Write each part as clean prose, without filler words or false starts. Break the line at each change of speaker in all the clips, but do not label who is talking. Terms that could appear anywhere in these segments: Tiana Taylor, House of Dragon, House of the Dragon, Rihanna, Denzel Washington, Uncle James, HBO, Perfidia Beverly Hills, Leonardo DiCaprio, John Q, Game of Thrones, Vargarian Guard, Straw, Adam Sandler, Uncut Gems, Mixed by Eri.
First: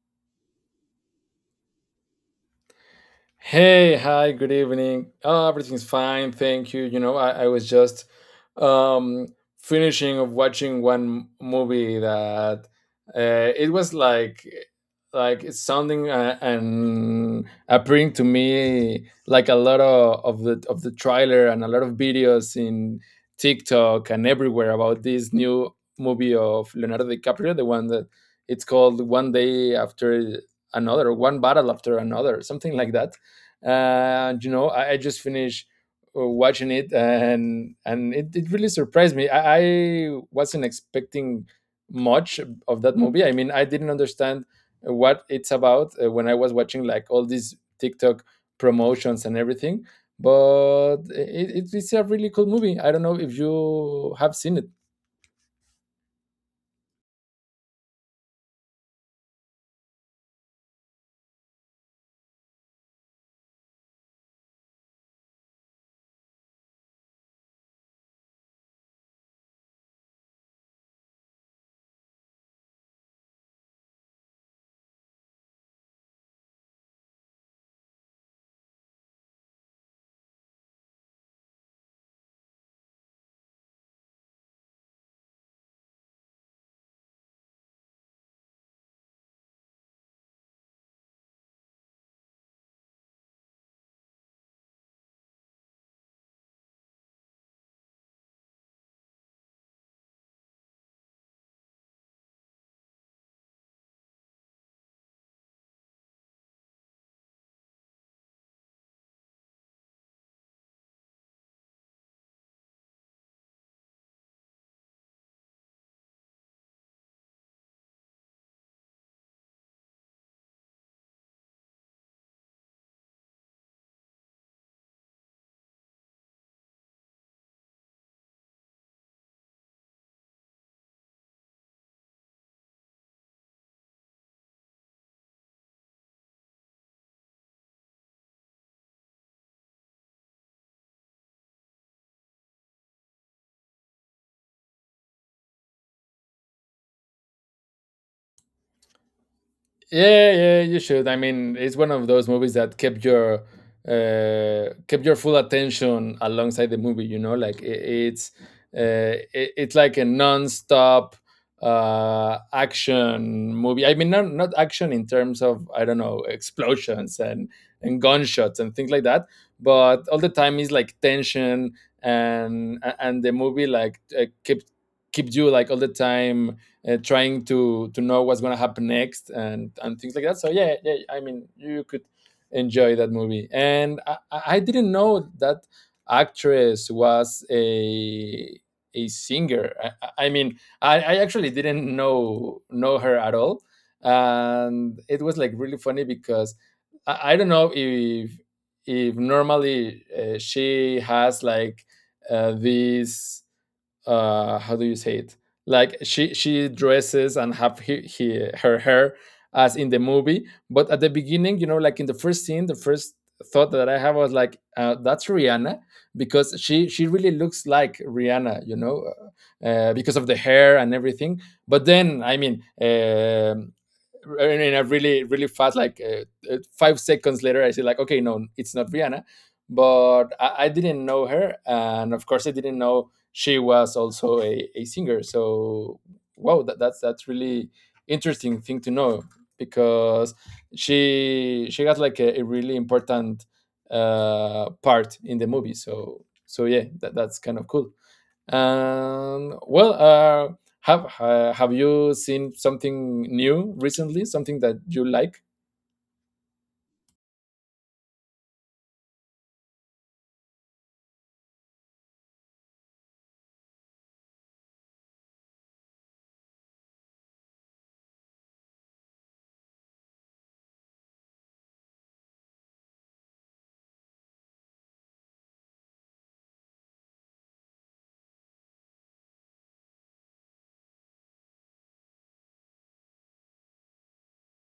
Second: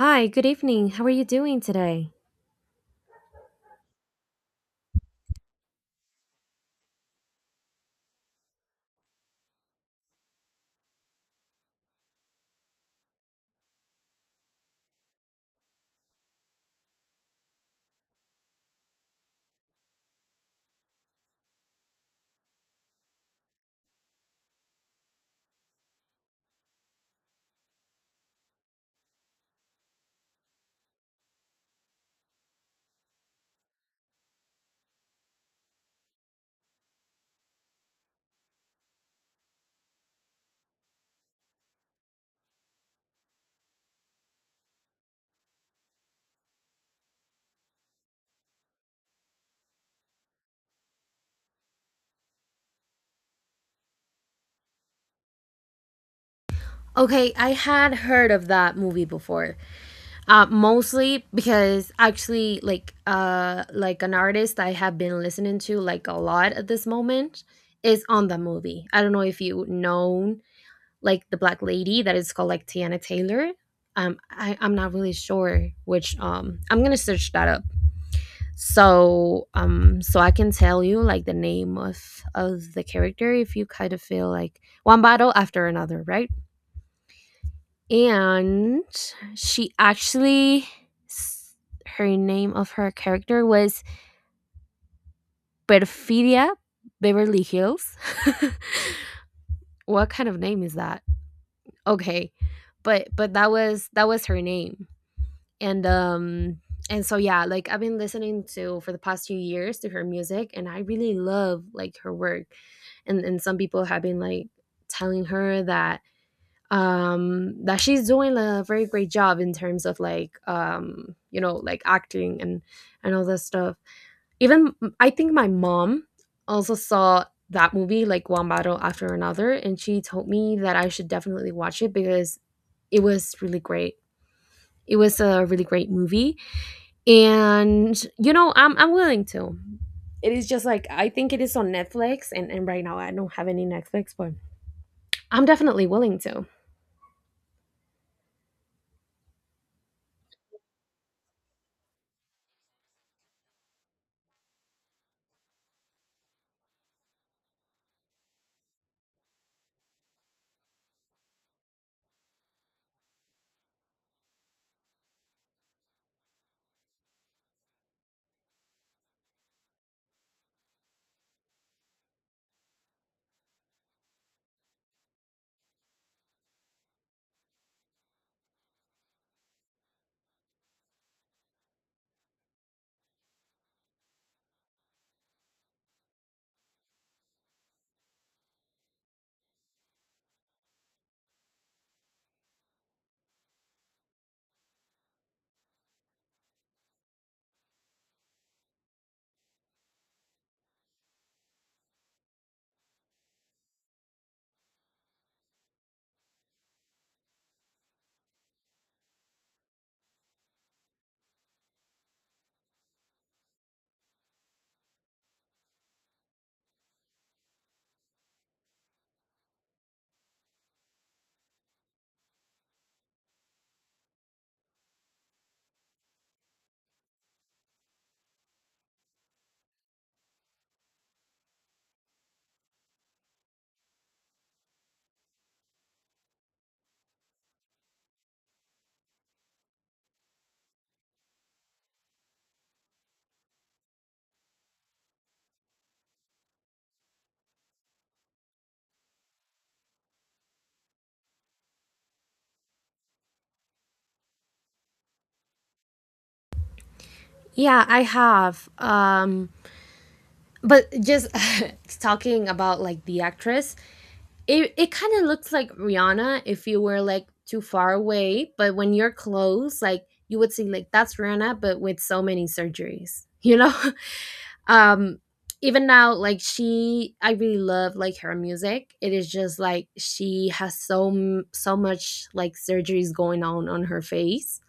Hi, good evening. How are you doing today?
Hey, hi, good evening. Everything's fine, thank you. You know, I was just um finishing of watching one movie that it was like it's sounding and appearing to me like a lot of the trailer and a lot of videos in TikTok and everywhere about this new movie of Leonardo DiCaprio, the one that it's called One Day After Another, One Battle After Another, something like that. And you know I just finished watching it, and it really surprised me. I wasn't expecting much of that movie. I mean, I didn't understand what it's about when I was watching like all these TikTok promotions and everything. But it's a really cool movie. I don't know if you have seen it.
Okay, I had heard of that movie before. Mostly because actually, like an artist I have been listening to like a lot at this moment is on the movie. I don't know if you know, like, the black lady that is called like Tiana Taylor. I'm not really sure which. I'm gonna search that up so I can tell you like the name of the character if you kind of feel like One Battle After Another, right? And she actually s- her name of her character was Perfidia Beverly Hills. What kind of name is that? Okay, but that was her name. And um and so yeah, like I've been listening to for the past few years to her music, and I really love like her work. And some people have been like telling her that that she's doing a very great job in terms of like, um, you know, like acting and all that stuff. Even I think my mom also saw that movie like One Battle After Another, and she told me that I should definitely watch it because it was really great. It was a really great movie. And you know, I'm willing to. It is just like I think it is on Netflix, and right now I don't have any Netflix, but I'm definitely willing to.
Yeah, yeah, you should. I mean, it's one of those movies that kept your full attention alongside the movie. You know, like it's it's like a non-stop action movie. I mean, not action in terms of, I don't know, explosions and gunshots and things like that, but all the time is like tension. And the movie like kept keeps you like all the time trying to know what's going to happen next and things like that. So yeah, yeah. I mean, you could enjoy that movie. And I didn't know that actress was a singer. I mean, I actually didn't know her at all, and it was like really funny because I don't know if normally she has like these how do you say it — like she dresses and have her hair as in the movie. But at the beginning, you know, like in the first scene, the first thought that I have was like, that's Rihanna, because she really looks like Rihanna, you know, because of the hair and everything. But then I mean, I mean, I really, really fast, like, 5 seconds later, I said, like, okay, no, it's not Rihanna. But I didn't know her. And of course, I didn't know she was also a singer. So, wow, that's really interesting thing to know, because she got like a really important part in the movie. So, so yeah, that, that's kind of cool. And well, have you seen something new recently? Something that you like?
Yeah, I have, um, but just talking about like the actress, it kind of looks like Rihanna if you were like too far away, but when you're close like you would see like that's Rihanna but with so many surgeries, you know. Um, even now like she, I really love like her music. It is just like she has so so much like surgeries going on her face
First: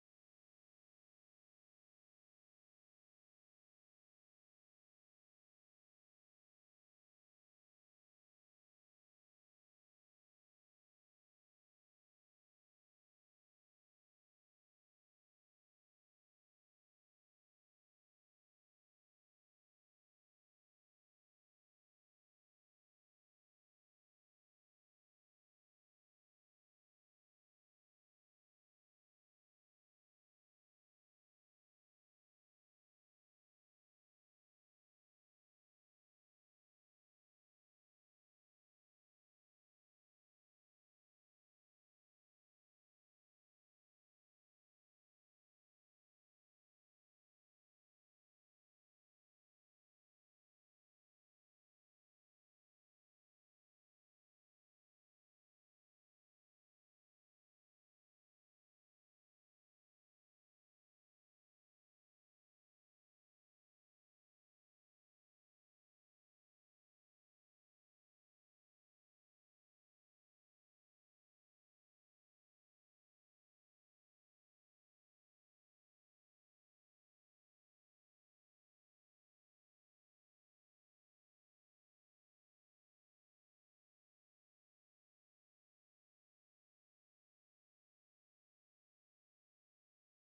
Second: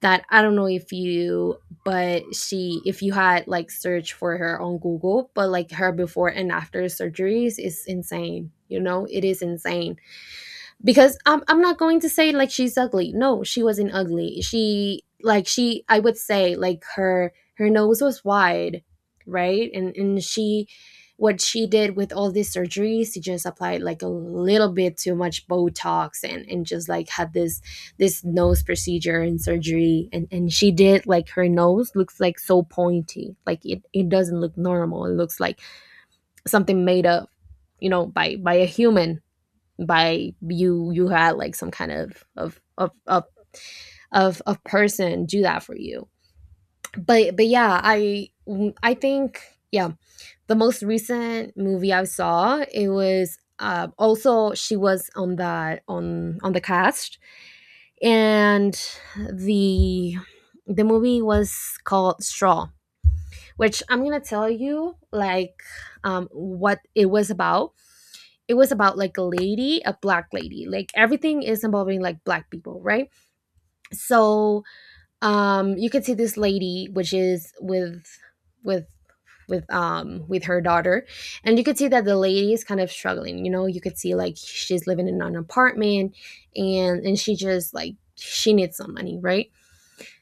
that I don't know if you, but she, if you had like search for her on Google, but like her before and after surgeries is insane, you know, it is insane. Because I'm, not going to say like she's ugly. No, she wasn't ugly. She like, she, I would say like her, her nose was wide, right? And she, what she did with all these surgeries, she just applied like a little bit too much Botox, and just like had this this nose procedure and surgery, and she did like her nose looks like so pointy like it doesn't look normal. It looks like something made up, you know, by a human. By you, you had like some kind of person do that for you. But yeah, I think, yeah, the most recent movie I saw, it was also she was on that on the cast, and the the movie was called Straw, which I'm gonna tell you like, um, what it was about. It was about like a lady, a black lady, like everything is involving like black people, right? So, um, you can see this lady which is with with with with her daughter, and you could see that the lady is kind of struggling, you know, you could see like she's living in an apartment, and she just like she needs some money, right?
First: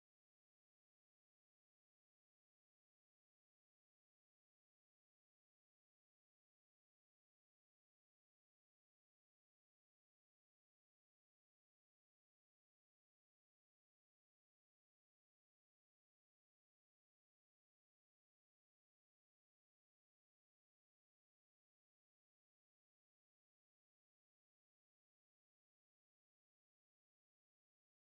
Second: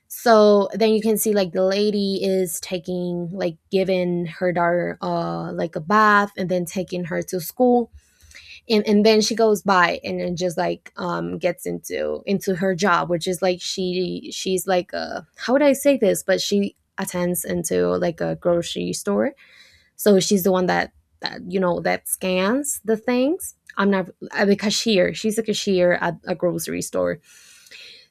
So then you can see like the lady is taking like giving her daughter like a bath, and then taking her to school, and then she goes by and then just like, um, gets into her job, which is like, she she's like a, how would I say this, but she attends into like a grocery store. So she's the one that you know, that scans the things. I'm not the cashier. She's a cashier at a grocery store.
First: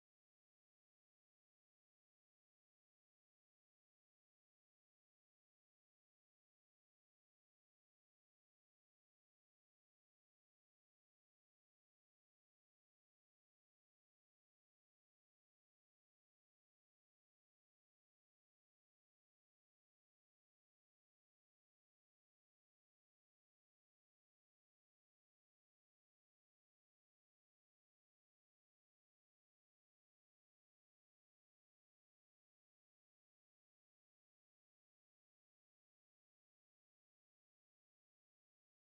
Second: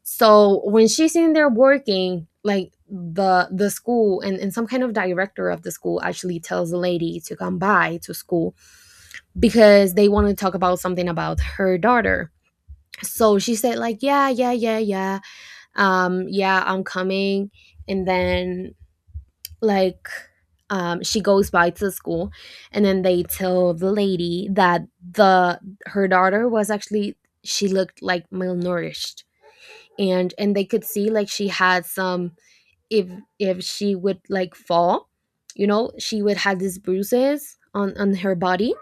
So when she's in there working, like the school and some kind of director of the school actually tells the lady to come by to school because they wanted to talk about something about her daughter. So she said like, "Yeah, yeah, yeah, yeah. Yeah, I'm coming." And then, like, um, she goes by to the school, and then they tell the lady that the her daughter was actually, she looked like malnourished, and they could see like she had some, if she would like fall, you know, she would have these bruises on her body.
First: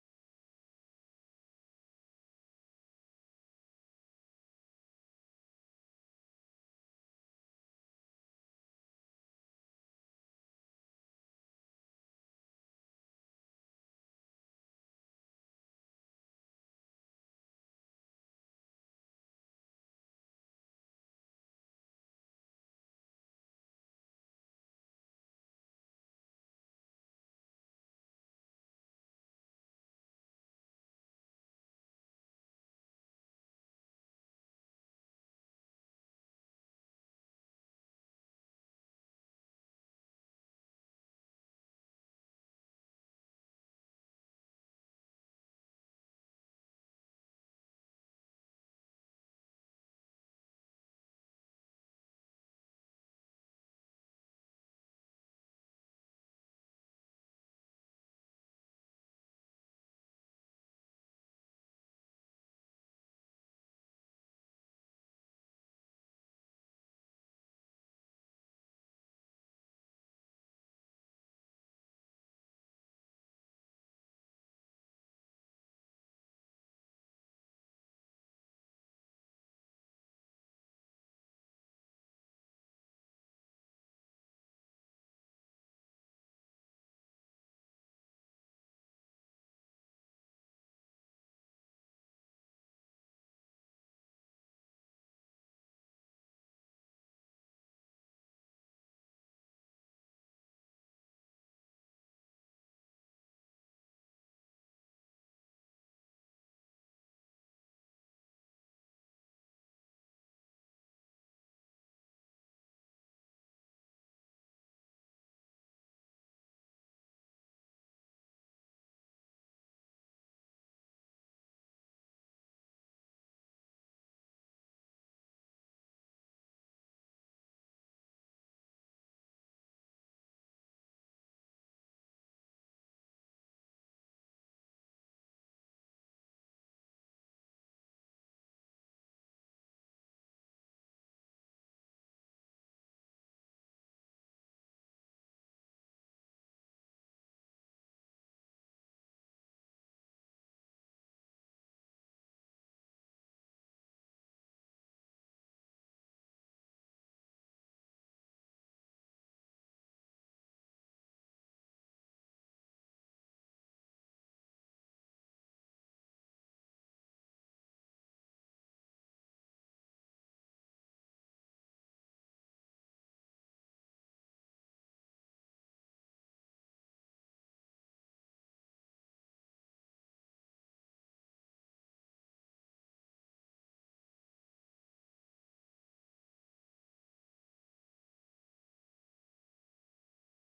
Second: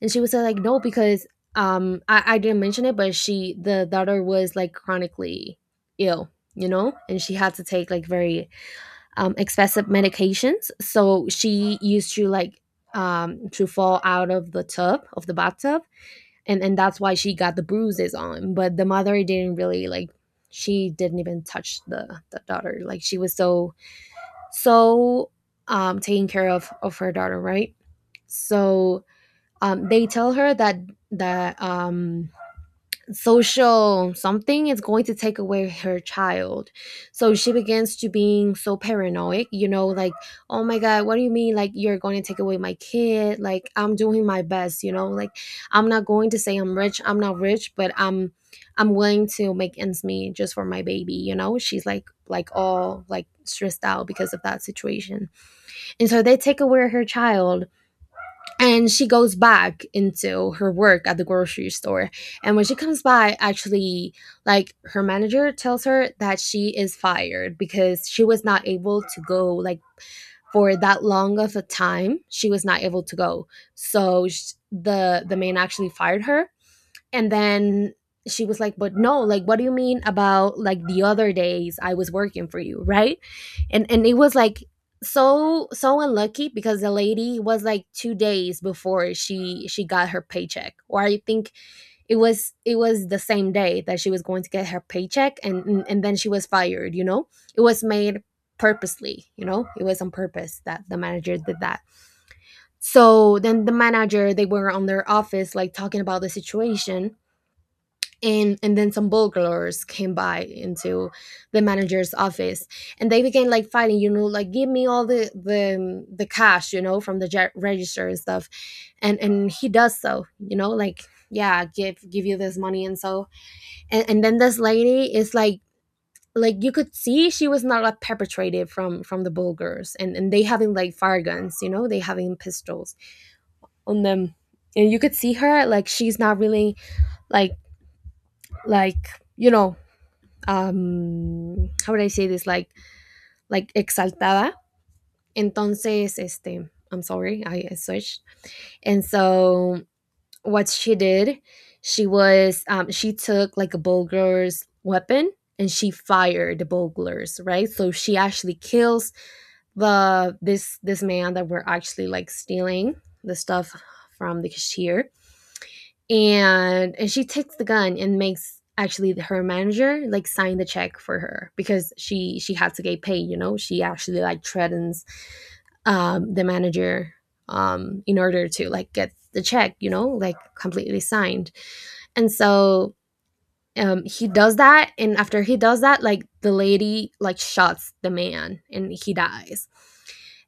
And she was, like no, because, um, I, didn't mention it, but she, the daughter was like chronically ill, you know, and she had to take like very, um, expensive medications. So she used to like, um, to fall out of the tub of the bathtub, and that's why she got the bruises on, but the mother didn't really like, she didn't even touch the daughter. Like she was so so, um, taking care of her daughter, right? So, they tell her that that um, social something is going to take away her child. So she begins to being so paranoid, you know, like, oh my god, what do you mean like you're going to take away my kid? Like, I'm doing my best, you know, like, I'm not going to say I'm rich, I'm not rich, but I'm willing to make ends meet just for my baby, you know. She's like all like stressed out because of that situation. And so they take away her child, and she goes back into her work at the grocery store. And when she comes by actually, like her manager tells her that she is fired because she was not able to go like for that long of a time she was not able to go. So sh the man actually fired her. And then she was like, but no, like what do you mean about like the other days I was working for you, right? And it was like so so unlucky, because the lady was like 2 days before she got her paycheck, or I think it was, it was the same day that she was going to get her paycheck, and and then she was fired, you know. It was made purposely, you know, it was on purpose that the manager did that. So then the manager, they were on their office like talking about the situation, and then some burglars came by into the manager's office, and they began like fighting, you know, like, give me all the, the cash, you know, from the register and stuff. And he does so, you know, like, yeah, give you this money. And so, and then this lady is like you could see she was not like perpetrated from the bulgars, and they having like fire guns, you know, they having pistols on them. And you could see her, like she's not really like like, you know, um, how would I say this, like exaltada. Entonces, este, I'm sorry, I switched. And so what she did, she was, um, she took like a burglar's weapon, and she fired the burglars, right? So she actually kills the this man that were actually like stealing the stuff from the cashier. And she takes the gun and makes actually her manager like sign the check for her, because she had to get paid, you know. She actually like threatens, um, the manager, um, in order to like get the check, you know, like completely signed. And so, um, he does that, and after he does that, like the lady like shots the man and he dies.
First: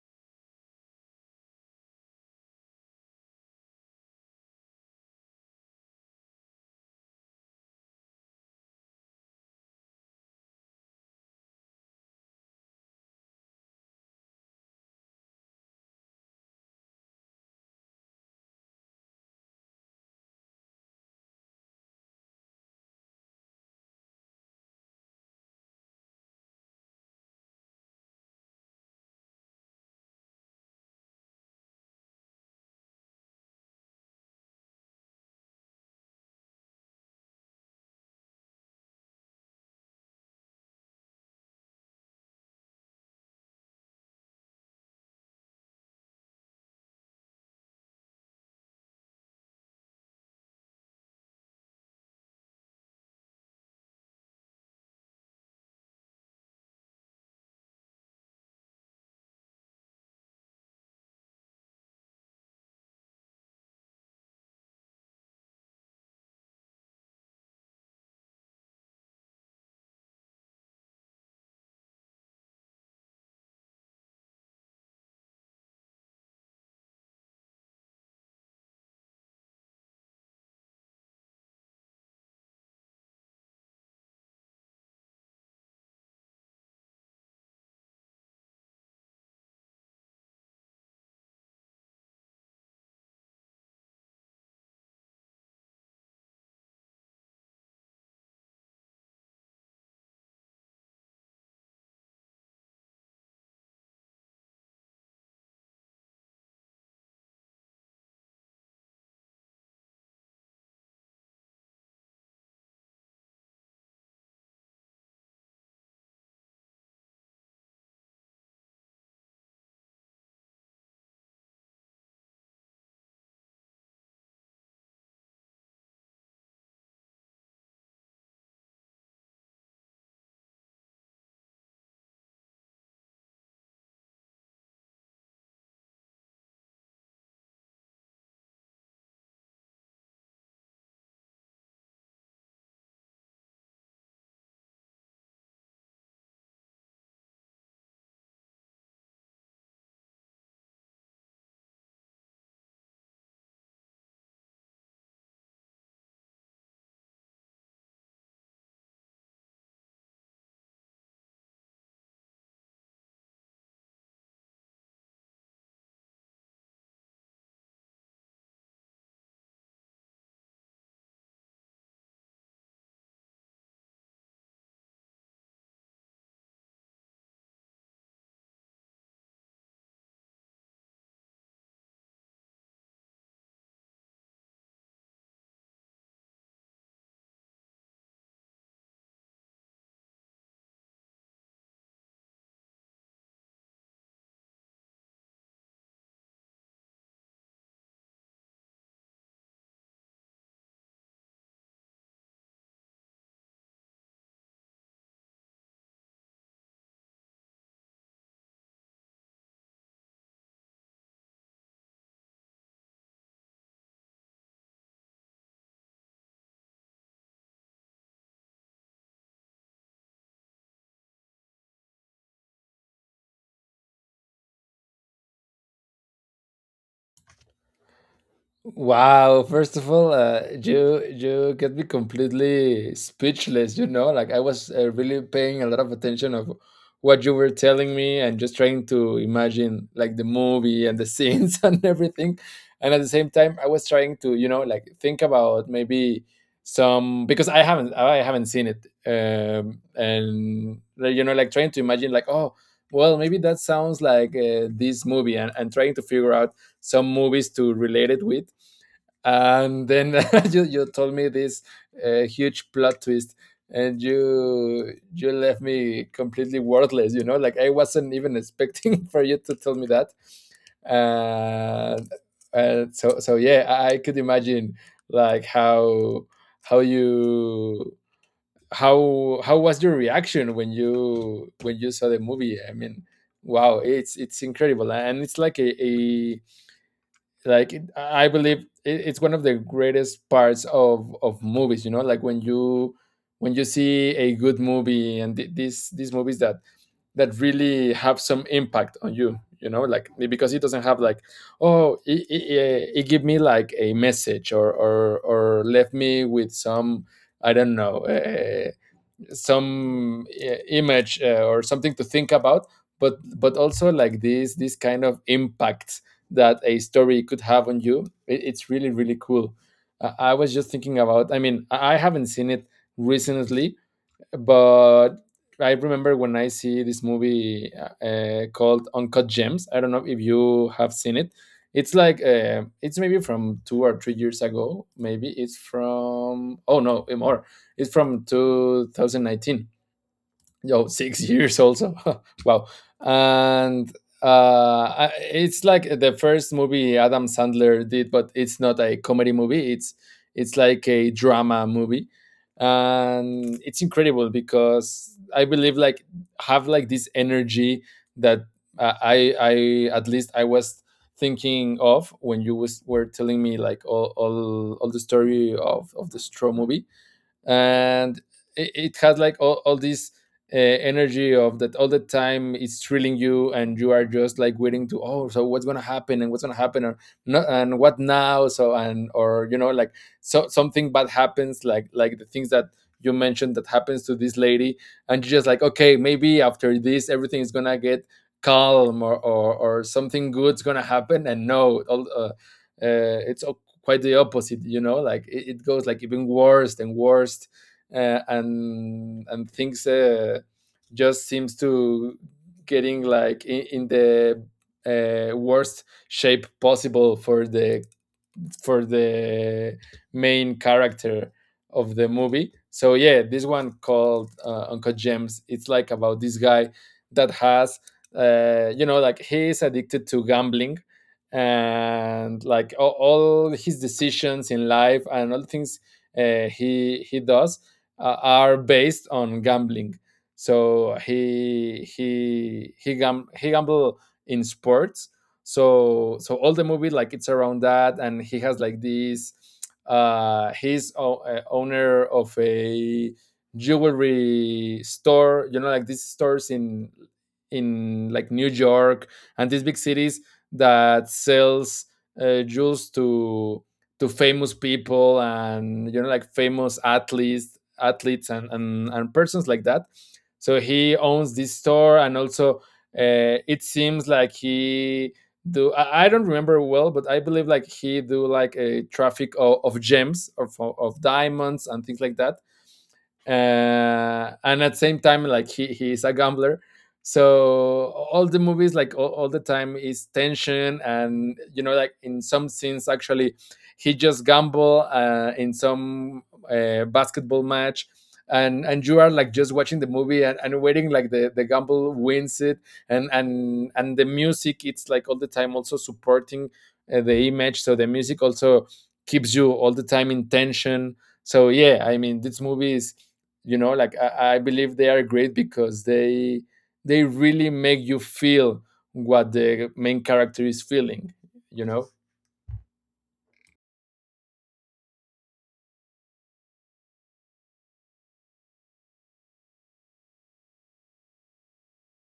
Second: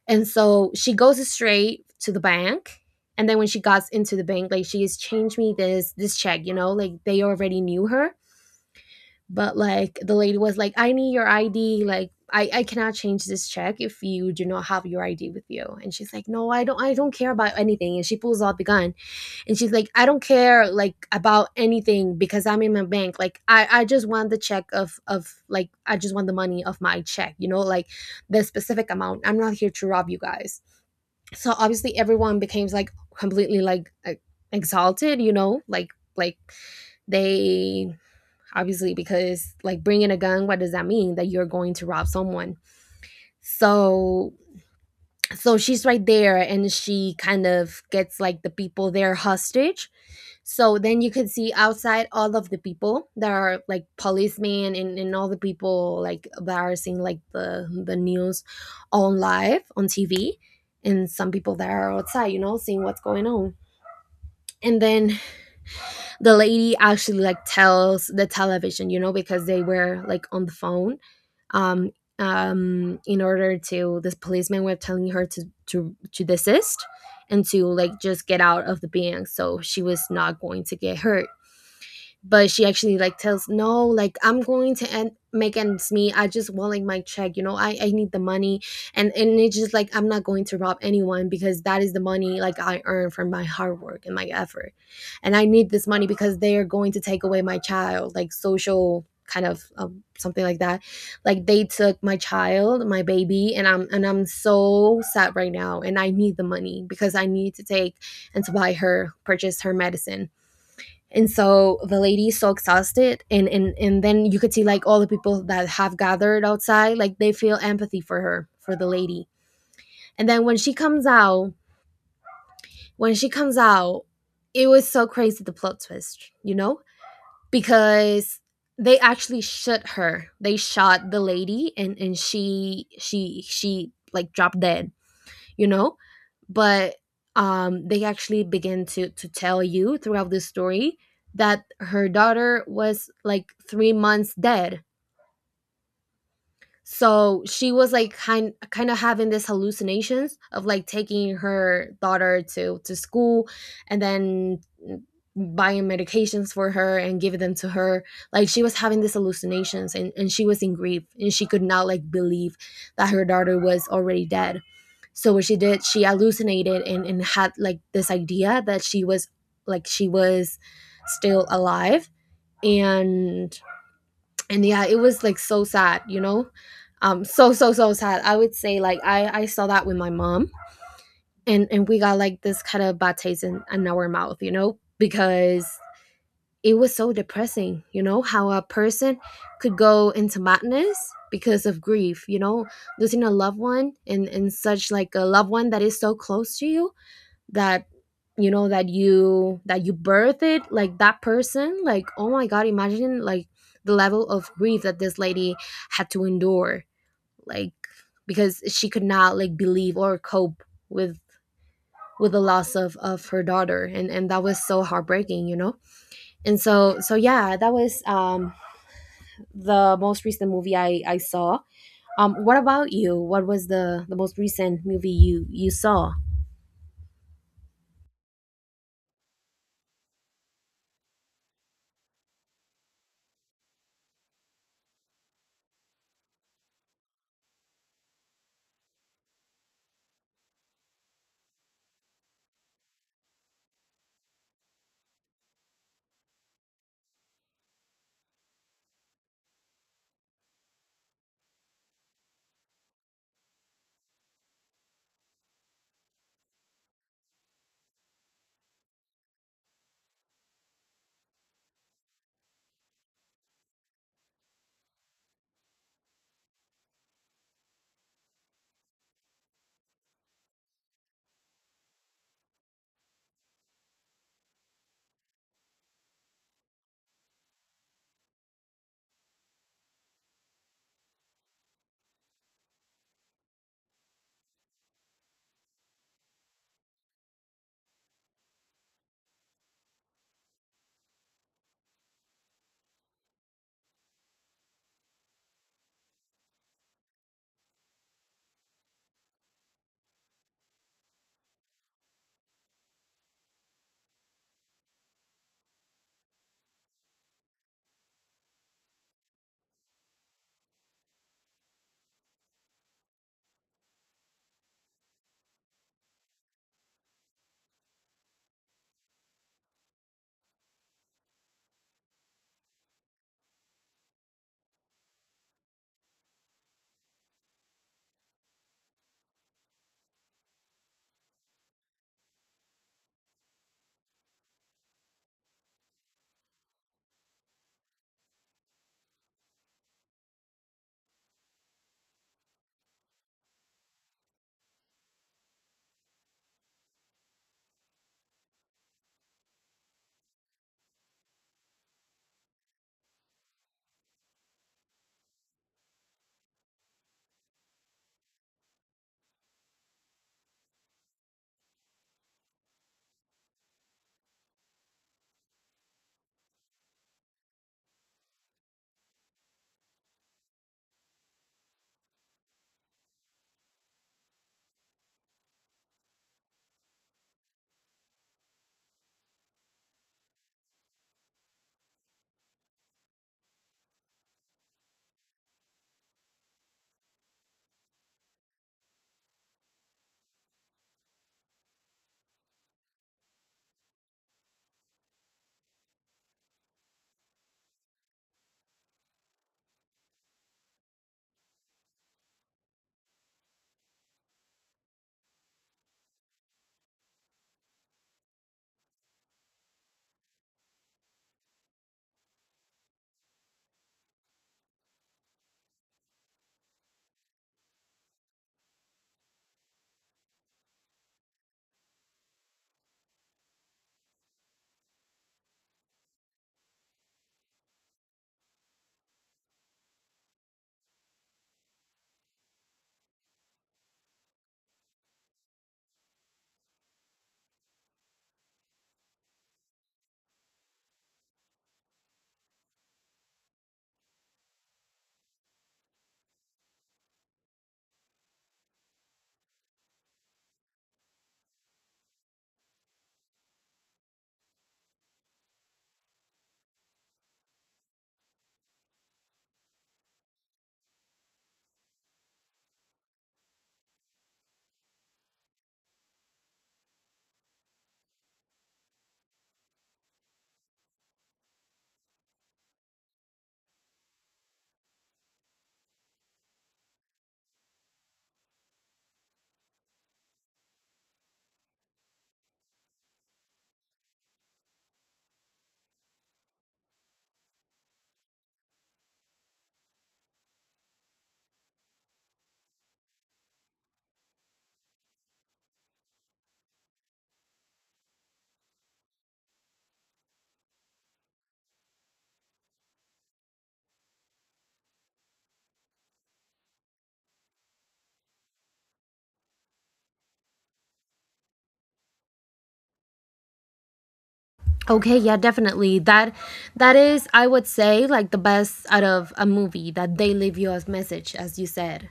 And so she goes straight to the bank. And then when she got into the bank, like, she has changed me this this check, you know, like they already knew her. But like the lady was like, I need your ID, like I, cannot change this check if you do not have your ID with you. And she's like, No, I don't, I don't care about anything. And she pulls out the gun. And she's like, I don't care like about anything because I'm in my bank. Like I just want the check of like I just want the money of my check, you know, like the specific amount. I'm not here to rob you guys. So obviously everyone became like completely like exalted, you know, like they obviously because like bringing a gun, what does that mean? That you're going to rob someone. So so she's right there and she kind of gets like the people there hostage. So then you can see outside all of the people that are like policemen, and all the people like that are seeing like the news on live on TV and some people that are outside, you know, seeing what's going on. And then the lady actually like tells the television, you know, because they were like on the phone. um in order to this, policeman were telling her to desist and to like just get out of the being so she was not going to get hurt. But she actually like tells no, like I'm going to end make ends meet. I just want like my check, you know, I need the money. And it's just like I'm not going to rob anyone because that is the money like I earn from my hard work and my effort. And I need this money because they are going to take away my child like social kind of something like that. Like they took my child, my baby, and I'm and I'm so sad right now, and I need the money because I need to take and to buy her, purchase her medicine. And so the lady is so exhausted, and and then you could see like all the people that have gathered outside like they feel empathy for her, for the lady. And then when she comes out, when she comes out, it was so crazy, the plot twist, you know, because they actually shot her, they shot the lady, and she like dropped dead, you know. But they actually begin to tell you throughout this story that her daughter was like 3 months dead. So she was like kind of having this hallucinations of like taking her daughter to school and then buying medications for her and giving them to her. Like she was having these hallucinations, and she was in grief and she could not like believe that her daughter was already dead. So what she did, she hallucinated, and had like this idea that she was like she was still alive. and and yeah, it was like so sad, you know. So so sad, I would say. Like I saw that with my mom. And we got like this kind of bad taste in our mouth, you know, because it was so depressing, you know, how a person could go into madness because of grief, you know, losing a loved one, and such like a loved one that is so close to you that, you know, that you birth it like that person. Like, oh my god, imagine like the level of grief that this lady had to endure. Like because she could not like believe or cope with with the loss of her daughter. And that was so heartbreaking, you know. And so yeah, that was the most recent movie I saw. What about you? What was the most recent movie you saw?
Wow, first of all, you get me completely speechless, you know? Like I was really paying a lot of attention of what you were telling me and just trying to imagine like the movie and the scenes and everything. And at the same time, I was trying to, you know, like think about maybe some, because I haven't seen it. And like, you know, like trying to imagine like, oh well, maybe that sounds like this movie, and trying to figure out some movies to relate it with. And then you told me this huge plot twist, and you left me completely worthless. You know, like I wasn't even expecting for you to tell me that. uh, so, so yeah, I could imagine like how you how was your reaction when you saw the movie. I mean, wow, it's incredible, and it's like a — like I believe it's one of the greatest parts of movies. You know, like when you see a good movie, and these movies that really have some impact on you, you know, like because it doesn't have like, oh, it give me like a message, or or left me with some, I don't know, some image, or something to think about. But also like these kind of impacts that a story could have on you, it's really really cool. I was just thinking about, I mean, I haven't seen it recently, but I remember when I see this movie called Uncut Gems. I don't know if you have seen it. It's like it's maybe from 2 or 3 years ago. Maybe it's from, oh no, eh, more. It's from 2019. Yo, 6 years also. Wow. And it's like the first movie Adam Sandler did, but it's not a comedy movie. It's like a drama movie. And it's incredible because I believe like have like this energy that, I at least I was thinking of when you was were telling me like all the story of the Straw movie. And it has like all this energy of that — all the time it's thrilling you, and you are just like waiting to, oh, so what's gonna happen, and what's gonna happen, or no, and what now, so and, or you know like, so something bad happens, like the things that you mentioned that happens to this lady, and you're just like, okay, maybe after this everything is gonna get calm, or or something good's gonna happen. And no, it's quite the opposite. You know, like it goes like even worse and worse. And things just seems to getting like in the worst shape possible for the for the main character of the movie. So yeah, this one called Uncle James. It's like about this guy that has, you know, like he is addicted to gambling, and like all his decisions in life and all the things he does are based on gambling. So he gamble in sports. So so all the movie like it's around that. And he has like this, he's owner of a jewelry store. You know, like these stores in like New York and these big cities, that sells jewels to famous people, and you know, like famous athletes and and persons like that. So he owns this store, and also it seems like he do, I don't remember well, but I believe like he do like a traffic of gems of diamonds and things like that. And at the same time, like he is a gambler. So all the movies like all the time is tension, and you know, like in some scenes actually he just gamble in some basketball match. And you are like just watching the movie, and waiting like the gamble wins it. And and the music it's like all the time also supporting the image. So the music also keeps you all the time in tension. So yeah, I mean, this movie is, you know, like I believe they are great because they really make you feel what the main character is feeling, you know.
Okay, yeah, definitely. That that is, I would say, like the best out of a movie that they leave you as message, as you said.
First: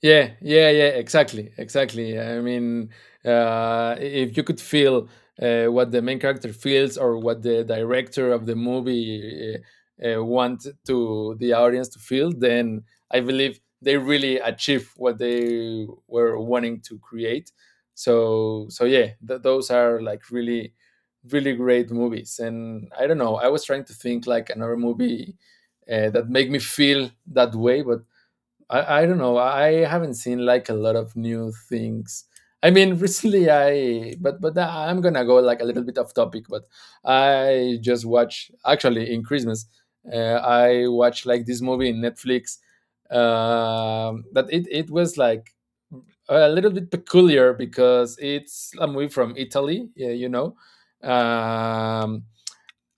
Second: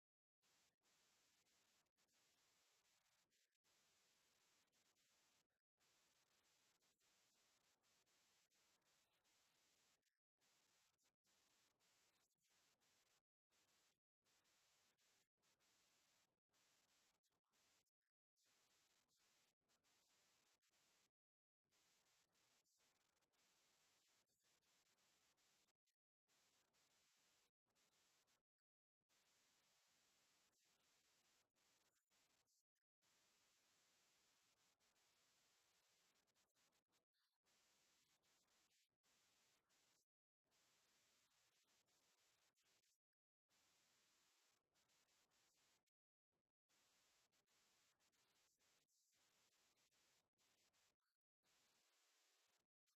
Yeah, yeah, yeah, exactly, exactly. I mean, if you could feel what the main character feels, or what the director of the movie want to the audience to feel, then I believe they really achieve what they were wanting to create. So, so yeah, those are like really, really great movies. And I don't know, I was trying to think like another movie that make me feel that way, but I don't know. I haven't seen like a lot of new things. I mean, recently but I'm gonna go like a little bit off topic. But I just watch actually in Christmas, I watched like this movie in Netflix. That it was like a little bit peculiar because it's a movie from Italy. Yeah, you know, um,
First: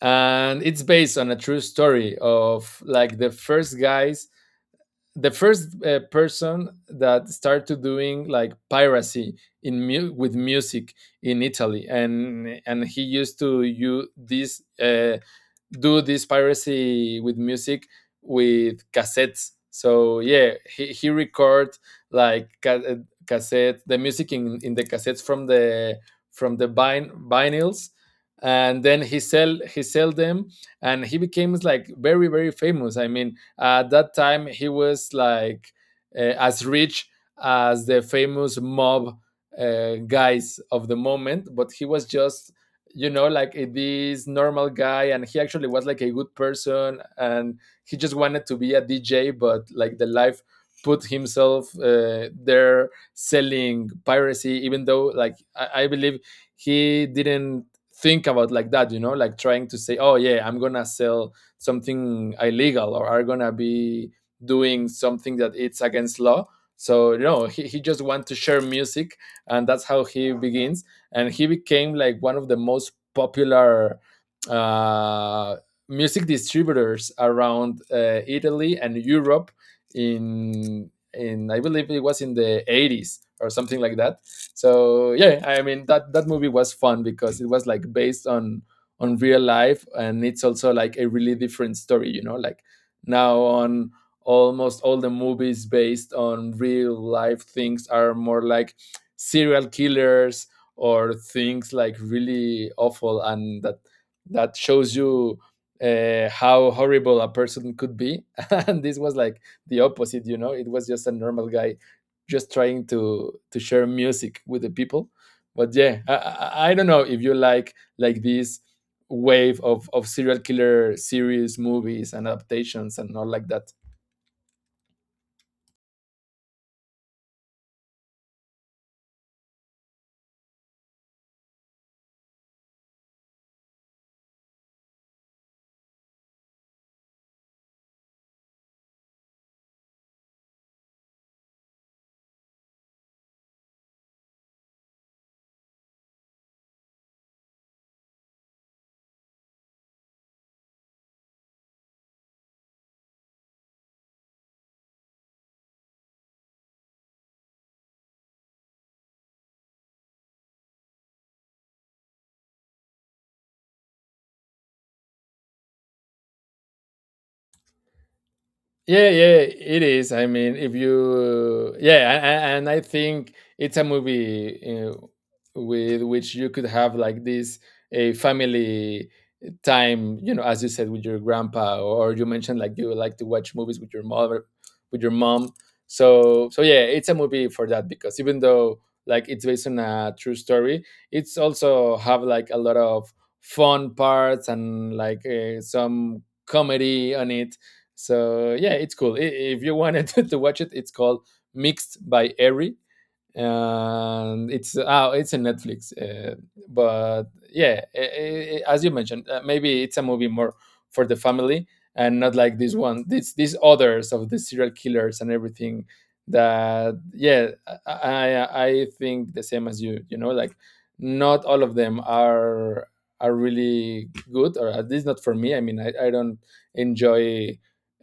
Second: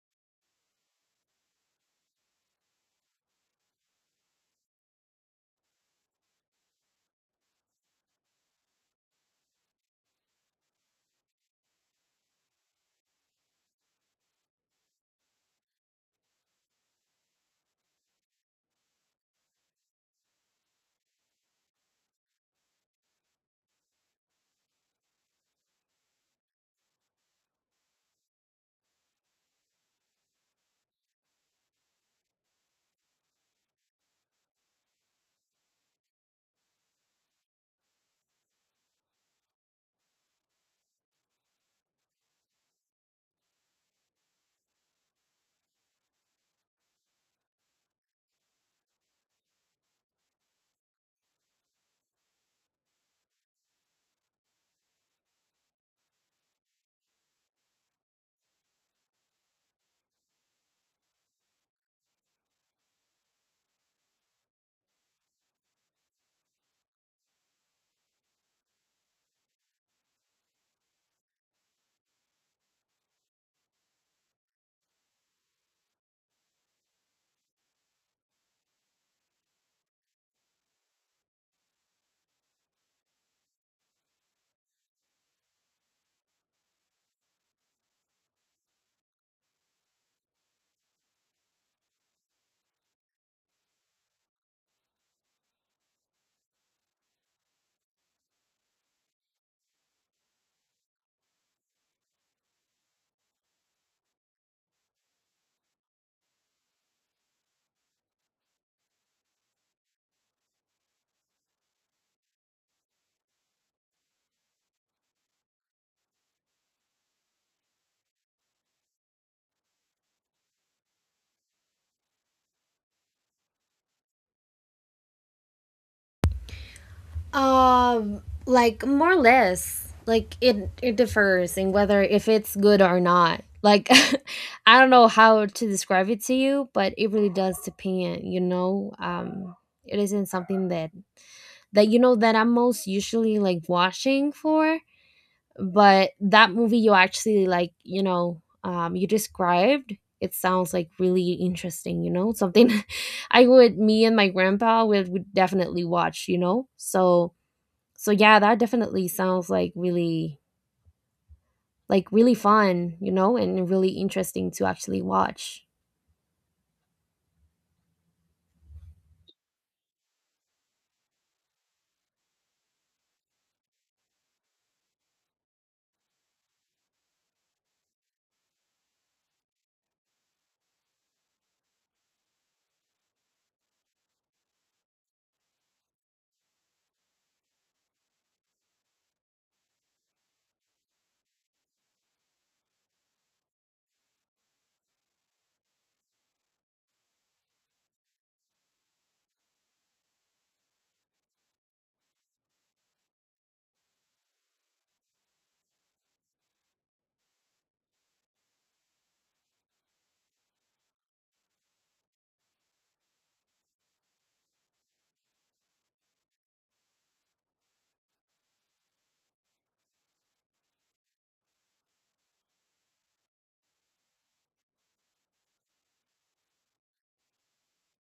and it's based on a true story of like the first person that started doing like piracy in with music in Italy, and he used to use this do this piracy with music with cassettes. So yeah, he record like ca- uh, cassette the music in the cassettes from the from the vinyls and then he sell them. And he became like very famous. I mean at that time he was like as rich as the famous mob guys of the moment, but he was just, you know, like this normal guy. And he actually was like a good person, and he just wanted to be a DJ, but like the life put himself there selling piracy, even though like I believe he didn't think about like that, you know, like trying to say, oh yeah, I'm gonna sell something illegal or are gonna be doing something that it's against law. So you know, he just want to share music, and that's how he begins. And he became like one of the most popular uh, music distributors around, Italy and Europe. In I believe it was in the 80s or something like that. So yeah, I mean that movie was fun because it was like based on real life, and it's also like a really different story, you know, like now on almost all the movies based on real life things are more like serial killers or things like really awful. And that shows you how horrible a person could be, and this was like the opposite. You know, it was just a normal guy just trying to share music with the people. But yeah, I don't know if you like this wave of serial killer series, movies and adaptations and all like that.
Like more or less, like it differs in whether if it's good or not. Like, I don't know how to describe it to you, but it really does depend. You know, it isn't something that that you know that I'm most usually like watching for, but that movie you actually like, you know, you described, it sounds like really interesting, you know, something I would, me and my grandpa would definitely watch, you know. So so yeah, that definitely sounds like really fun, you know, and really interesting to actually watch.
Yeah, yeah, it is. I mean, if you, yeah, and I think it's a movie with which you could have like this a family time, you know, as you said with your grandpa, or you mentioned like you like to watch movies with your mother, with your mom. So yeah, it's a movie for that because even though like it's based on a true story, it's also have like a lot of fun parts and like some comedy on it. So yeah, it's cool. If you wanted to watch it, it's called Mixed by Eri, and it's, oh, it's a Netflix. But yeah, as you mentioned, maybe it's a movie more for the family and not like this one. This these others of the serial killers and everything. That, yeah, I think the same as you. You know, like not all of them are really good, or at least not for me. I mean, I don't enjoy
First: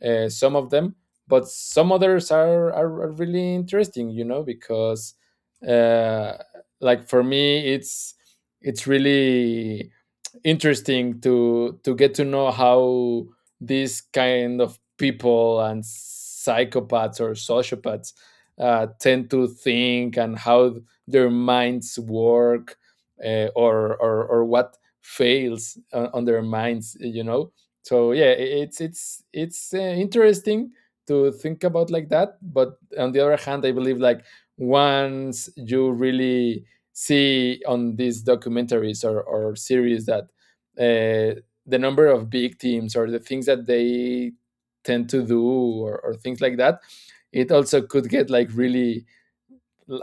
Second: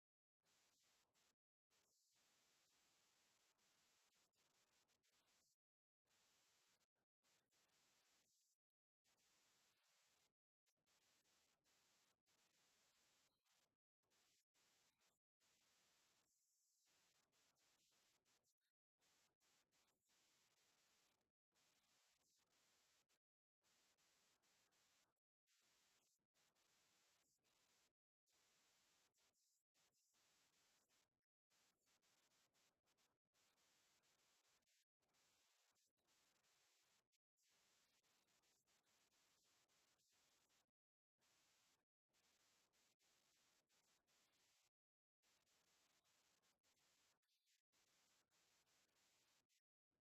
some of them, but some others are really interesting. You know, because uh, like for me it's really interesting to get to know how these kind of people and psychopaths or sociopaths tend to think and how their minds work, or what fails on their minds, you know. So yeah, it's interesting to think about like that. But on the other hand, I believe like once you really see on these documentaries or series that uh, the number of big teams or the things that they tend to do or things like that, it also could get like really,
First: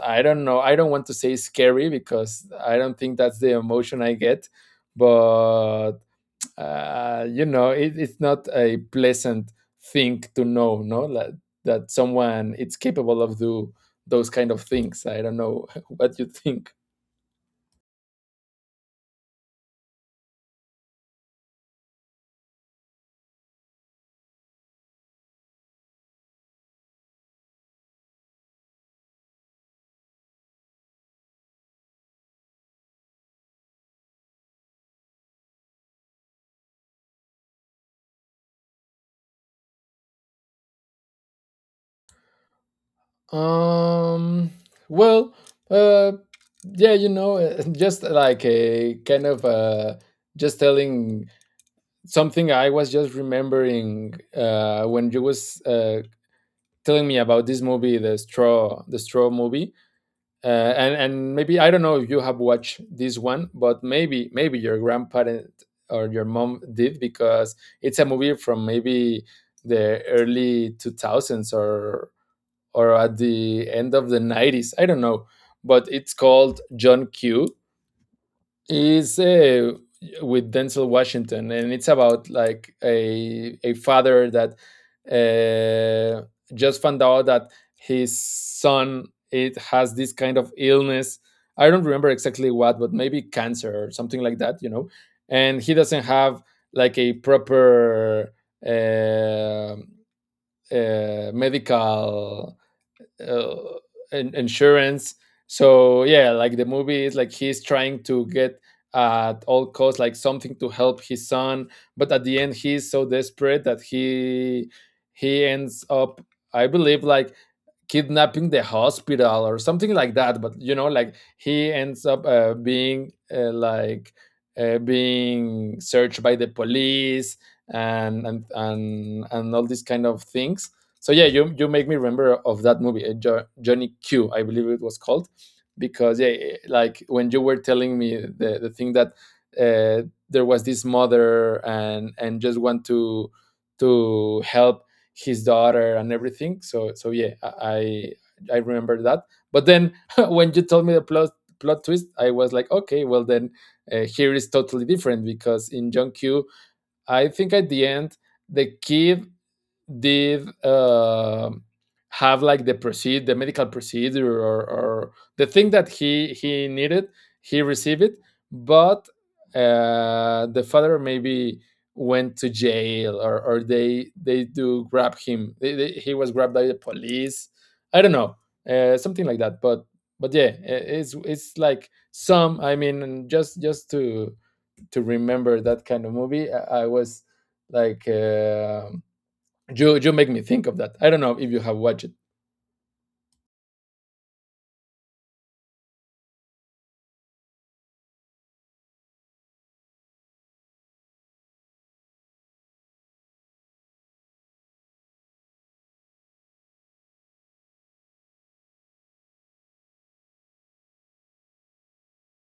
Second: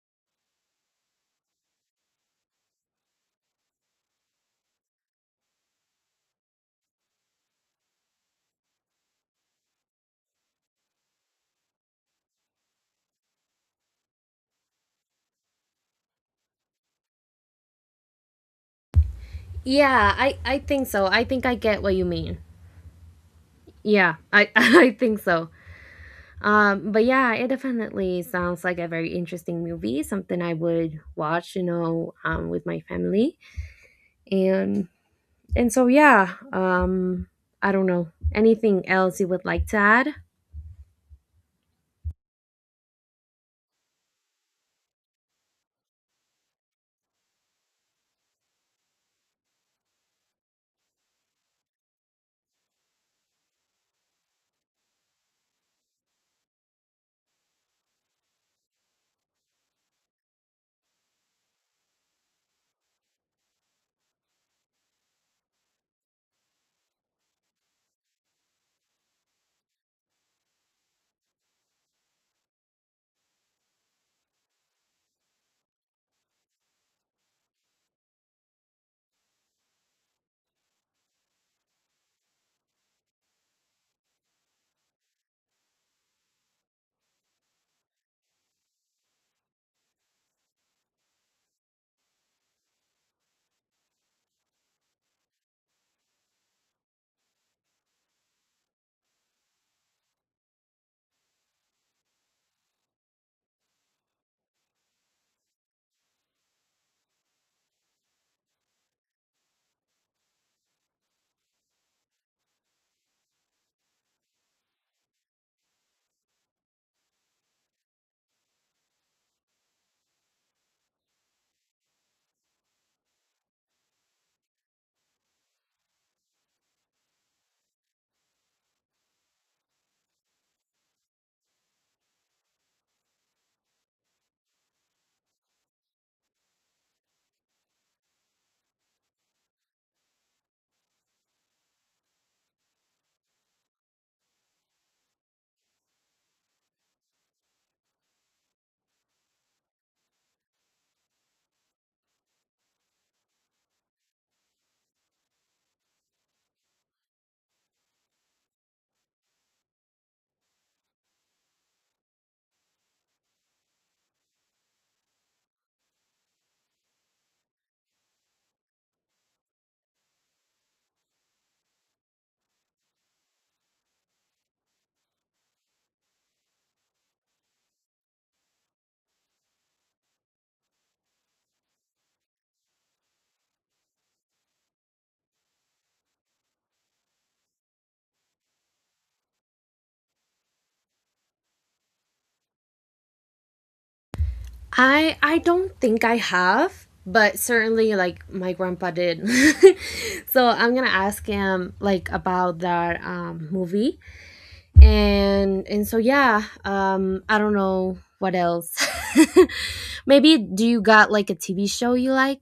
I don't know, I don't want to say scary, because I don't think that's the emotion I get, but you know, it's not a pleasant thing to know, no, like, that someone it's capable of do those kind of things. I don't know what you think.
Yeah, I think so. I think I get what you mean. Yeah, I I think so. But yeah, it definitely sounds like a very interesting movie, something I would watch, you know, with my family. And and so yeah, I don't know anything else you would like to add.
Um. Well. Uh. Yeah. You know, just like a kind of, just telling something I was just remembering when you was telling me about this movie, the straw movie. And maybe I don't know if you have watched this one, but maybe your grandparent or your mom did, because it's a movie from maybe the early 2000s or at the end of the 90s, I don't know. But it's called John Q. Is, with Denzel Washington, and it's about like a father that uh, just found out that his son it has this kind of illness. I don't remember exactly what, but maybe cancer or something like that, you know. And he doesn't have like a proper uh, medical uh, insurance. So yeah, like the movie is like he's trying to get at all costs like something to help his son, but at the end he's so desperate that he ends up, I believe, like kidnapping the hospital or something like that. But you know, like he ends up being, like being searched by the police, and and all these kind of things. So yeah, you make me remember of that movie, uh, Johnny Q, I believe it was called. Because yeah, like when you were telling me the thing that uh, there was this mother, and just want to help his daughter and everything. So yeah, I remember that. But then when you told me the plot twist, I was like, okay, well then, here is totally different, because in John Q, I think at the end the kid did have like the medical procedure, or the thing that he needed, he received it. But the father maybe went to jail, or, or they do grab him, they, he was grabbed by the police, I don't know, something like that. But yeah, it's like some, I mean, just to remember that kind of movie. I was like, you you make me think of that. I don't know if you have watched.
I don't think I have, but certainly like my grandpa did. So I'm gonna ask him like about that movie. And so yeah, um, I don't know what else. Maybe do you got like a TV show you like?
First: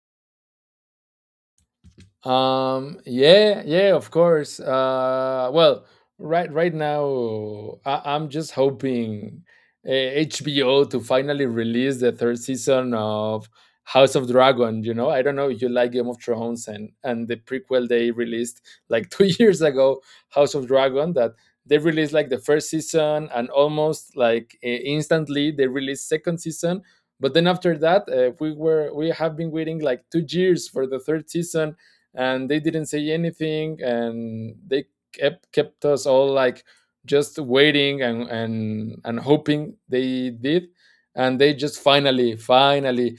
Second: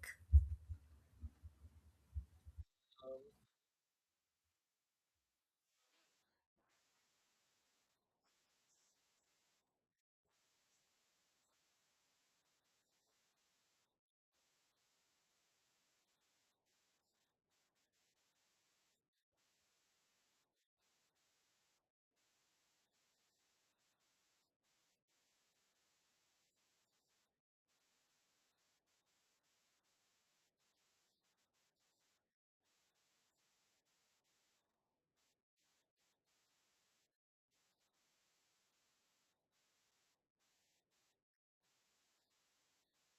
Yeah, yeah, of course. Well, right now, I'm just hoping HBO to finally release the third season of House of Dragon. You know, I don't know if you like Game of Thrones and the prequel they released like 2 years ago, House of Dragon, that they released like the first season, and almost like instantly they released second season. But then after that, we have been waiting like 2 years for the third season, and they didn't say anything, and they kept us all like just waiting and and hoping they did. And they just finally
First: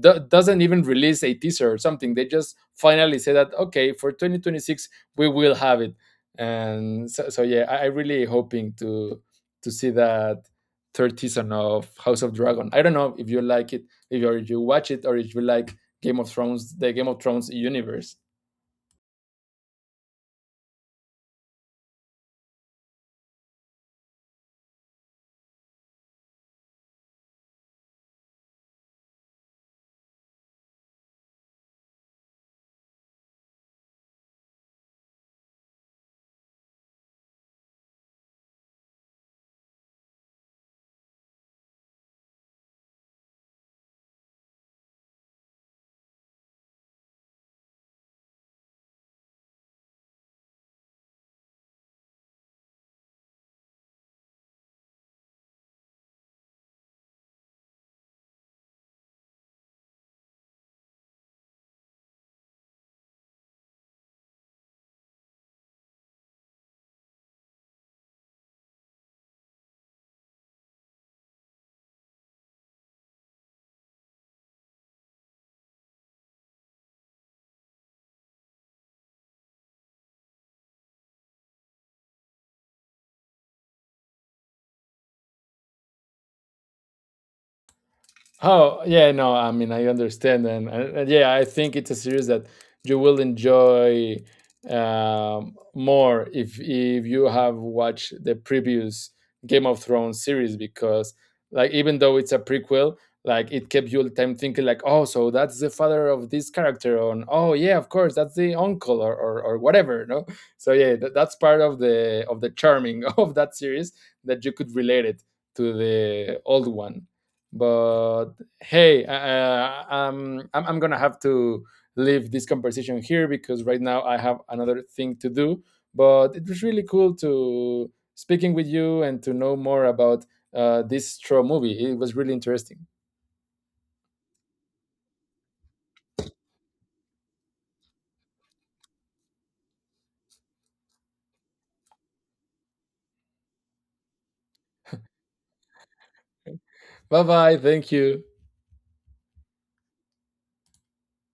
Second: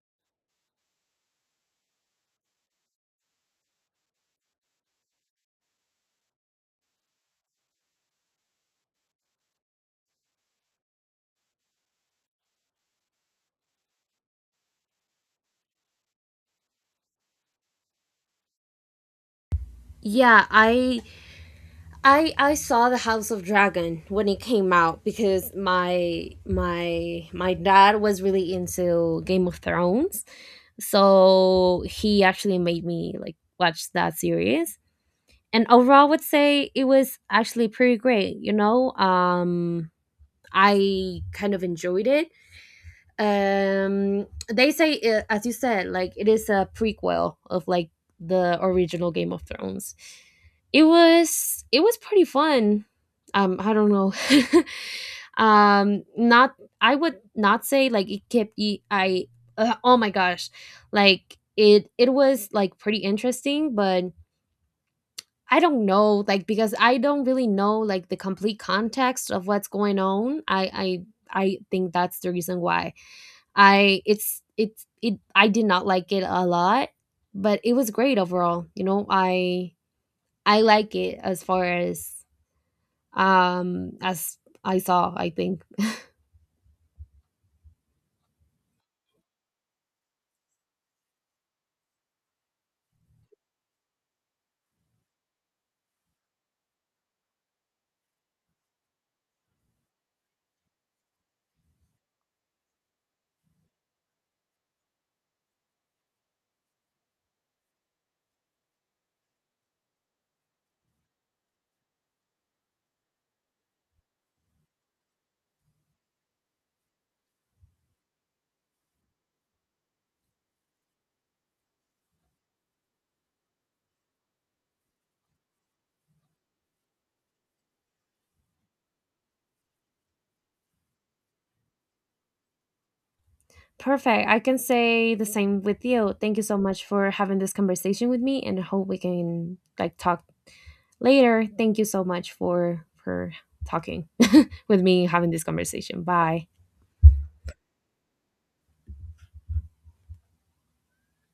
doesn't even release a teaser or something. They just finally say that, okay, for 2026 we will have it. And so, so yeah, I really hoping to see that third season of House of Dragon. I don't know if you like it, if you, or if you watch it, or if you like Game of Thrones, the Game of Thrones universe.
Yeah, I saw The House of Dragon when it came out because my dad was really into Game of Thrones. So he actually made me like watch that series. And overall, I would say it was actually pretty great, you know. Um, I kind of enjoyed it. Um, they say as you said, like it is a prequel of like the original Game of Thrones. It was, it was pretty fun. Um, I don't know. Um, not, I would not say like it kept I oh my gosh, like it was like pretty interesting. But I don't know, like, because I don't really know like the complete context of what's going on, I I think that's the reason why I, it I did not like it a lot, but it was great overall, you know? I like it as far as I saw, I think.
Oh, yeah, no, I mean, I understand. And yeah, I think it's a series that you will enjoy more if you have watched the previous Game of Thrones series, because, like, even though it's a prequel, like, it kept you all the time thinking, like, oh, so that's the father of this character, on, oh, yeah, of course, that's the uncle, or whatever, no? So, yeah, that, that's part of the charming of that series that you could relate it to the old one. But hey, I'm going to have to leave this conversation here because right now I have another thing to do. But it was really cool to speaking with you and to know more about this Straw movie. It was really interesting.
Perfect. I can say the same with you. Thank you so much for having this conversation with me, and I hope we can, like, talk later. Thank you so much for talking with me, having this conversation. Bye.
Bye bye. Thank you.